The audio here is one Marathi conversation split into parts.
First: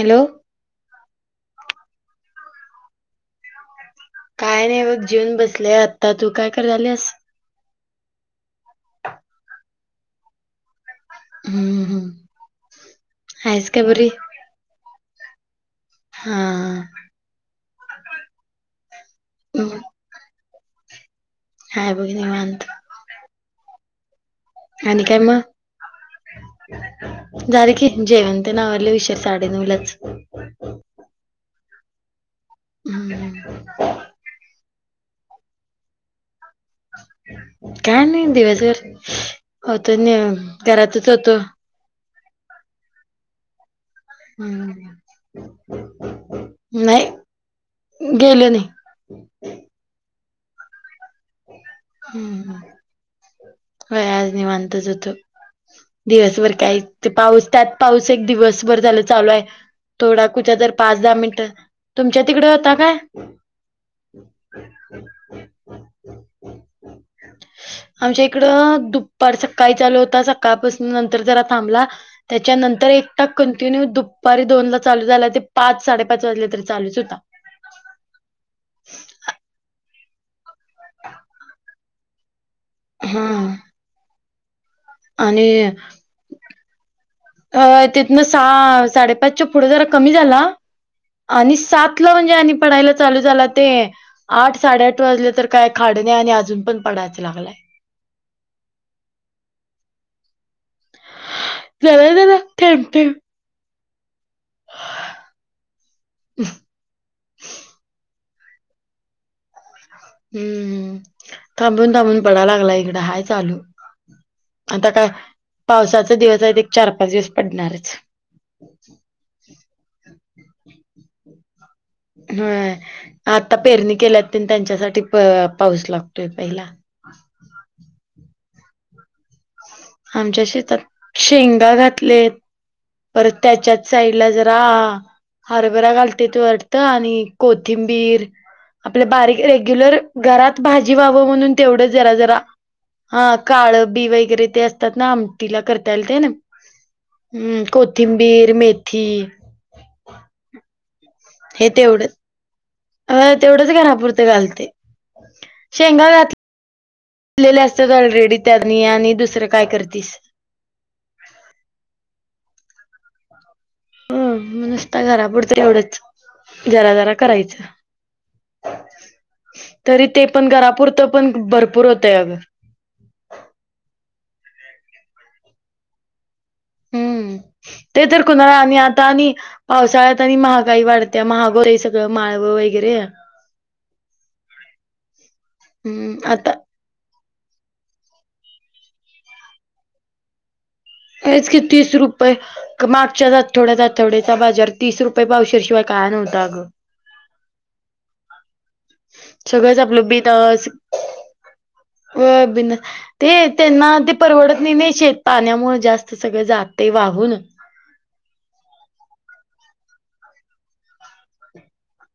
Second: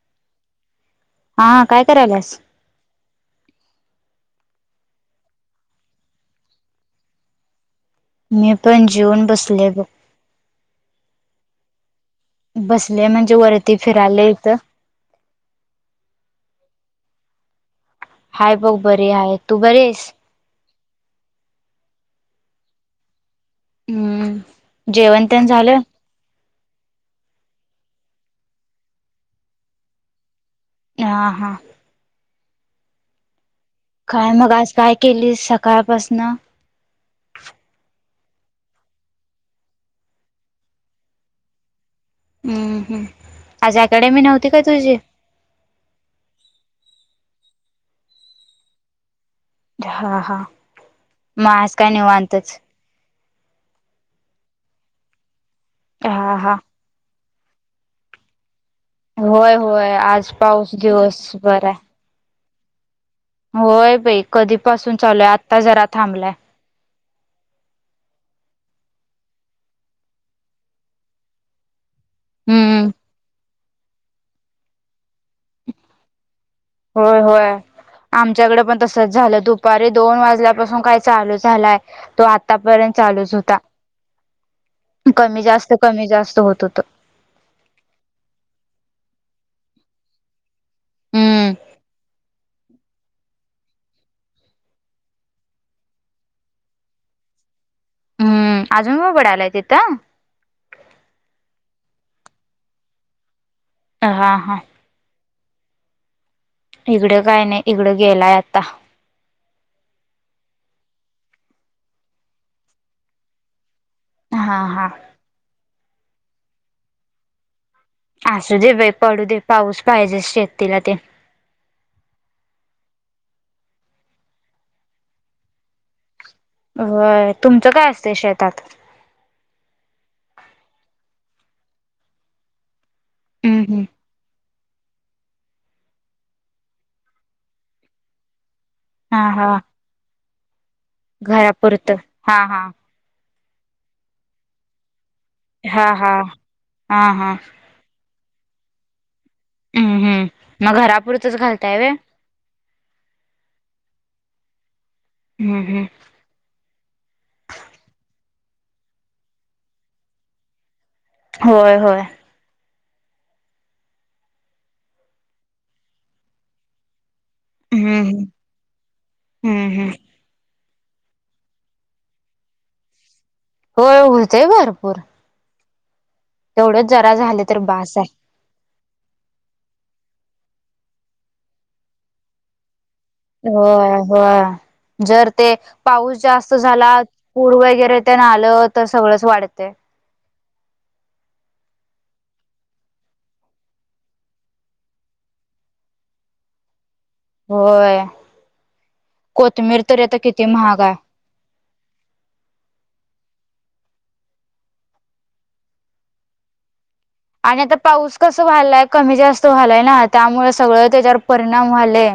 हॅलो. हा काय करायलास? काय नाही बघ जेऊन बसले. आता तू काय कराल्यास? मी पण जेवून बसले बघ. हम्म हं! बसले म्हणजे, वरती फिरायले इथं. हा हा.. हाय बघ बरी आहे. तू हम्म, बरी आहेस? हाय बघ निवांत! हम्म! आणि काय जेवण म? तेण झालं झाले की जेवन, त्यान आवरल [unintelligible] साडेनऊलाच ह हा. हम्. काय मग आज काय केली सकाळपासन? काय नाही दिवसभर, होतो निव घरातच होतो. हम्म, हम्म आज ऑक्याडमी हम, नाही गेले नाही. ह [unintelligible] हा, हा मग आज काय हम्म, निवांतच व्हय आज निवांतच होतो. हा दिवसभर हा काय? ते पाऊस त्यात पाऊस एक दिवसभर झाल- चालू आहे. होय होय थोडा आज कुठे तर पाऊस पाच दहा मिंनट, दिवसभर आहे तुमच्या तिकडे होता काय? होय बाई कधीपासून चालूय, आत्ता जरा थांबलाय. आमच्या इकडं, दुपार सकाळी चालू होता. सकाळपासून नंतर जरा थांबला. हम्म त्याच्यानंतर एकटा कंटिन्यू दुपारी दोन ला चालू झाला. ते पाच साडेपाच वाजल्या तरी चालूच होता. होय होय. आमच्याकडे पण तसच झालं. दुपारी दोन वाजल्यापासून काय चालू झालाय, तो आतापर्यंत हा चालूच होता. कमी आणि जास्त कमी जास्त होत होत. अ तिथनं सा, साडेपाचच्या पुढे जरा कमी झाला! हम्म आणि सात ला म्हणजे आणि पडायला चालू झाला. ते आठ साडेआठ वाजले तर काय खाड नाही. आणि अजून पण पडायचं लागलंय. हम्म, अजून पडा अलाय तिथं? जरा, जरा, थेंब- थेंब हा हा.. ह [inaudible] इकडें काय नाही, इकडं गेलाय आता. हम्म, थांबून थांबून पडा लागला इकडं हाय चालू. हा हा आता काय पावसाचा दिवस आहे. एक चार पाच दिवस पडणारच. असू दे बाई पडू दे, पाऊस पाहिजे शेतीला ते होय, आता पेरणी केल्या त्यांच्यासाठी पाऊस लागतोय पहिला. होय, तुमचं काय असत शेतात? आमच्या शेतात शेंगा घातले. परत हम्म हम्म त्याच्यात साईड तिला जरा, हरभरा घालते वाटत आणि कोथिंबीर आपल्या हा बारीक, हा रेग्युलर घरात भाजी व्हावं म्हणून तेवढं घरापुरतं जरा हा जरा हा. हा काळं बी वगैरे ते असतात ना आमटीला हा करता येयल हा ते ना, हा हा हम् कोथिंबीर, मेथी हम्म हम्, मग घरापुरतच हे घालताय वे? तेवढंच अ तेवढंच घरापुरंत घालते. हम्म हम्म... दिलेले असतात ऑलरेडी त्यांनी आणि दुसरं काय करतेस. होय होय... हो नुसता घरापुरत एवढंच, जरा जरा करायचं. हम्म, हम् हम्म हम्म तरी ते पण घरापुरतं पण भरपूर होतंय अगं. होय. होतेय भरपूर. तेवढच जरा झालं तर बास आहे. कुनाल आणि आता आणि पावसाळ्यात आणि महागाई वाढत्या महागो आहे सगळं माळवं वगैरे. हो हो. जर ते हम्म पाऊस आता जास्त झाला पूर वगैरे ते ना आलं तर सगळंच वाढते. हेच की तीस रुपये. मागच्याच आठवड्यात आठवड्याचा बाजार तीस रुपये पावशरशिवाय काय नव्हता अ गं. होय. सगळंच कोथमीर तरी आपलं आता किती बिनस् महाग आहे व बिन ते त्यांना ते परवडत नाही ने शेत पाण्यामुळ जास्त सगळं जाते वाहून. आणि आता पाऊस कसं व्हालाय कमी जास्त व्हालाय ना त्यामुळे सगळं त्याच्यावर परिणाम व्हालंय.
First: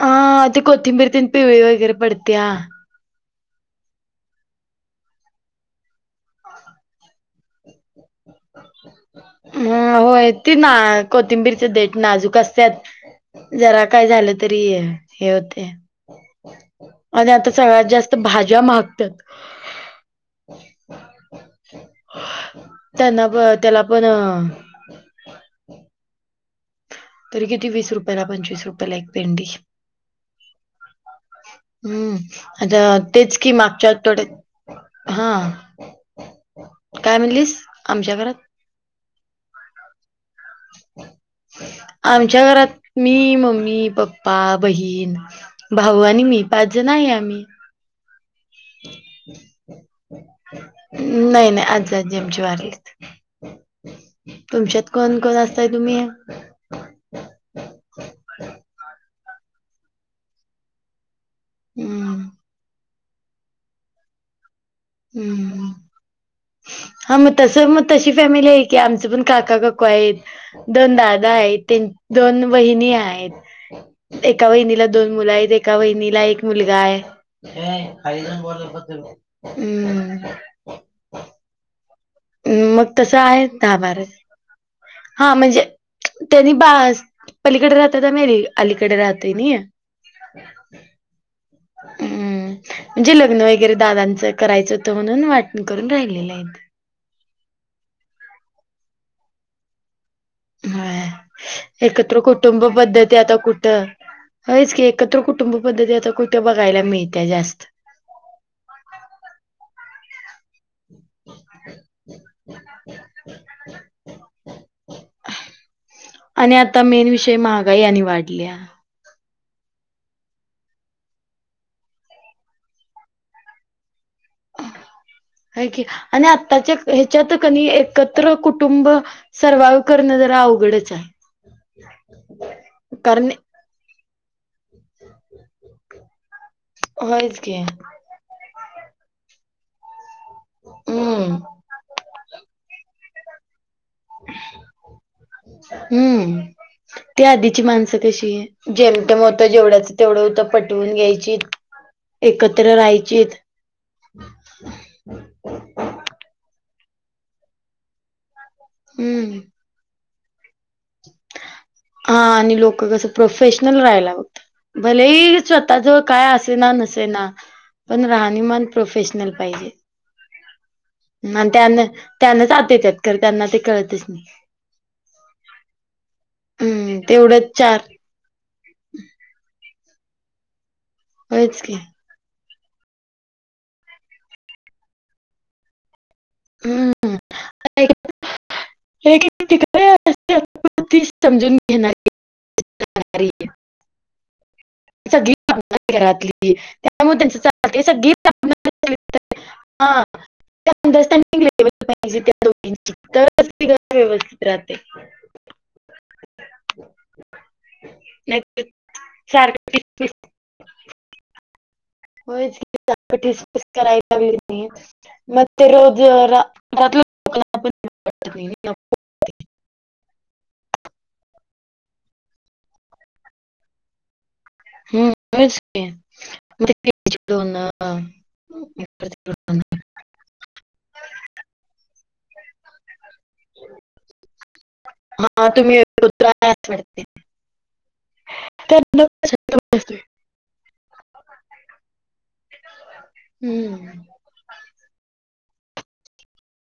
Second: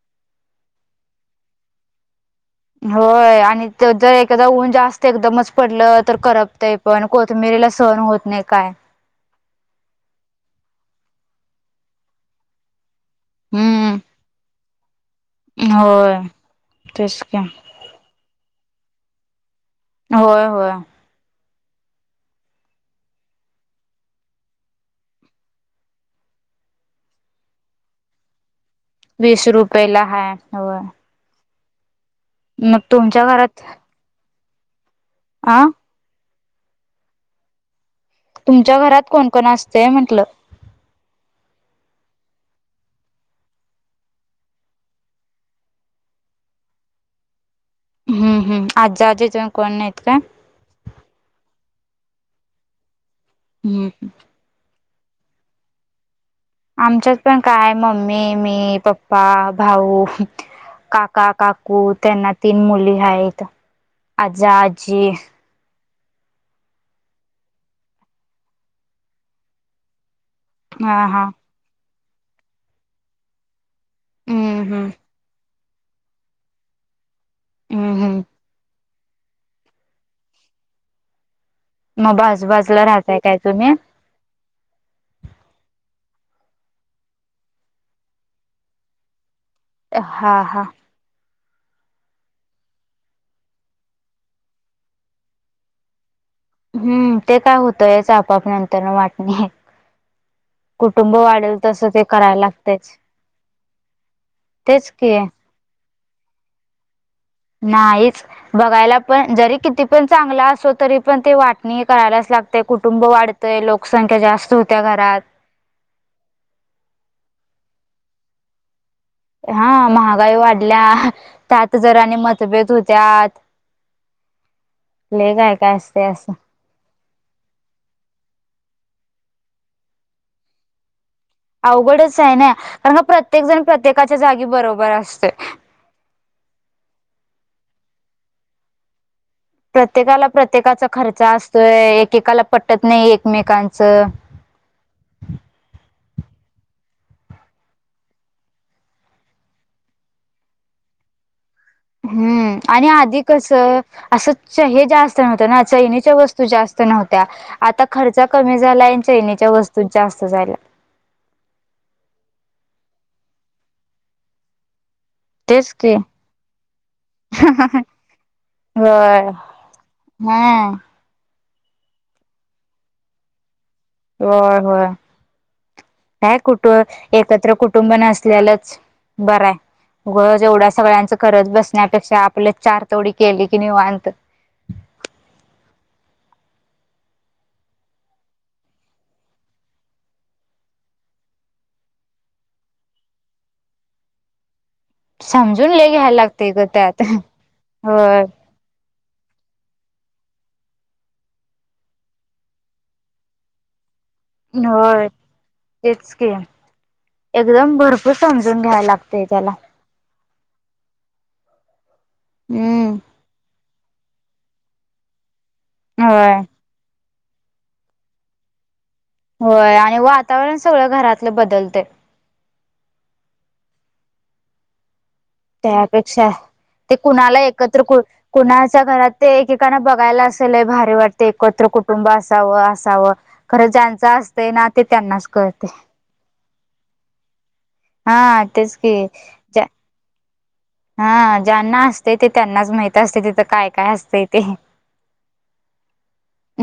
हा ते कोथिंबीर तेन पिवळी वगैरे पडते्या. होय. आणि जर एखादा ऊन जास्त एकदमच पडलं तर करपतय. पण कोथिबिरीला सहण होत नाही काय. हम होय ती ना कोथिंबीरचे देट नाजूक असत्यात. जरा हम्म काय झालं तरी हे होते. होय तेच आणि की आता सगळ्यात जास्त भाज्या महागत्यात. होय होय. त्यांना त्याला पण तर किती वीस रुपयाला पंचवीस रुप वीस रुपये ला हाय. होय. हम्म. आता मग तुमच्या तेच कि घरात मागच्या आठवडे्यात हा. आ काय म्हणलीस? आमच्या घरात तुमच्या घरात कोण कोण असतंय? म्हंटलं. [inaudible] आमच्या घरात मी, मम्मी, पप्पा, बहीण भाऊ आणि मी पाच जण आहे आम्ही. हम्म हम्म. आज आजी आजय तेन कोण नाहीत काय? नाही नाही. आजीआजा आमचे वारलेत. हम्. तुमच्यात कोण कोण असताय तुम्ही? आमच्यात पण काय मम्मी, मी, पप्पा, भाऊ, का का काकू हम्म त्यांना तीन मुली आहेत. आजा-आजी हम्म हा मग तस मग तशी फॅमिली आहे की आमचं पण काका काकू आहेत. दोन हा हा दादा आहेत. दोन वहिणी आहेत. एका हम्म वहिनीला हम्म दोन मुलं आहेत. ए एका वहिला एक मुलगा आहे. हम्म हम्म हम्. मग बाजूबाजूला मग राहताय तसं काय आहे तुम्ही दहा-बारा. हा म्हणजे? त्यानी बस पलीकडे राहताय आमी अलीकडे राहतय. हा हा हम्म. म्हणजे लग्न वगैरे दादांच करायचं होतं म्हणून वाटणी करून राहिलेलं आहे. हम्म. ते काय होतं याच आपोअप नंतर न वाटणी. होय. कुटुंब वाढेल तसं ते एकत्र करायला कुटुंब लागतयच पद्धती आता कुठं होयच की एकत्र कुटुंब पद्धती आता कुठ्या बघायला मिळत्या जास्त. नाहीत बघायला पण जरी किती पण चांगला असो तरी पण ते वाटणी करायलाच लागते कुटुंब वाढते ते लोकसंख्या जास्त होत्या घरात आणि आता मेन विषय महागाई आणि वाढली हा महागाई वाढल्या त्यात जरा आणि मतभेद होत्या लई काय हाय काय की असते आणि आत्ताच्या ह्याच्यात कनी एकत्र कुटुंब सर्वा्हाइव्ह करणं जरा अवघडच आहे अवघडच आहे ना कारण का प्रत्येक जण प्रत्येकाच्या जागी बरोबर असते होय की प्रत्येकाला प्रत्येकाचा खर्च हम्म असतोय एकेकाला पटत नाही एकमेकांच हम्म ती आधीची माणसं कशी जेमतेम होत जेवढ्याच तेवढं होतं पटवून घ्यायची हम्म एकत्र आणि आधी राहायचीत कसं असं हे जास्त नव्हतं ना चैणीच्या वस्तू जास्त नव्हत्या आता खर्च कमी झाला आणि हम्म चैनीच्या वस्तूत जास्त झाला हा आणि लोक कस प्रोफेशनल राहायला होत भले तेच स्वतः की जवळ काय असेना नसे ना पण राहणीमान होय प्रोफेशनल पाहिजे हा आणि त्यान त्यानचात त्यात कर त्यांना ते कळतेच होय होय काय कुटु हम्म तेवढंच एकत्र चार कुटुंब नसल्यालाच बर आहे उगाच एवढा सगळ्यांचं करत होयच की बसण्यापेक्षा आपल्या चार तेवढी केली की निवांत हम्म हे तिकडे अस ती समजून घेणार अरे समजून लय घ्यायला लागतेय घरातली ग त्यात. त्यामुळे त्यांचं चालते सगळी होय, हा अंडरस्टँडिंग व्हायला पाहिजे ते दोघींच्या तरच ते होय तेच की एकदम भरपूर समजून घ्यायला लागतय त्याला एक वेळेस हे हम्म सारख तीस पीस करण्यापेक्षा च्या ऐवजी होय ण होय आणि वातावरण सगळं घरातलं बदलते हम्म होयच की. त्यापेक्षा मग ते कुणाला चिडचिडून, एकत्र अं, कुणाच्या घरात ते एकेकाना बघायला अस लय भारी वाटते एकत्र कुटुंब असावं असावं. खरं ज्यांच असतयन,, ते त्यांनाच हा कळतय. तुम्ही एकत्र आहे असं वाटते हा तेच त्यांना कि. कसं समजतंय? हा ज्यांना असतय ते त्यांनाच माहित असतय तिथं काय हम्म. काय असतय. ते.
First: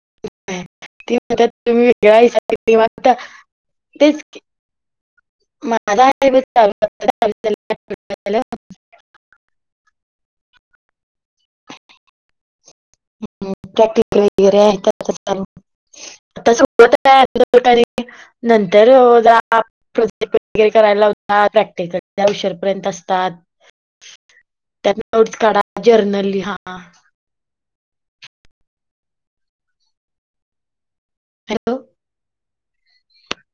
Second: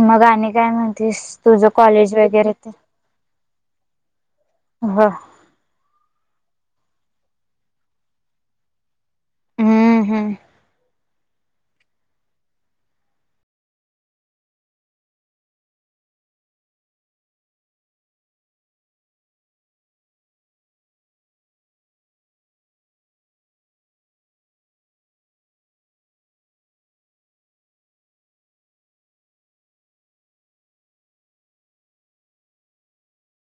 मग आणि काय ती म्हणतीस? म्हणतात तुझ तुम्ही कॉलेज वेगळा वगैरे विचार तर केला मागता तेच की, हो [unintelligible] झालं. हम्म हम्म. [unintelligible] [unintelligible] प्रोजेक्ट वगैरे करायला लावतात, प्रॅक्टिकल [unintelligible] उशीर पर्यंत असतात. त्या नोटस काढा, जर्नल लिहा. हॅलो.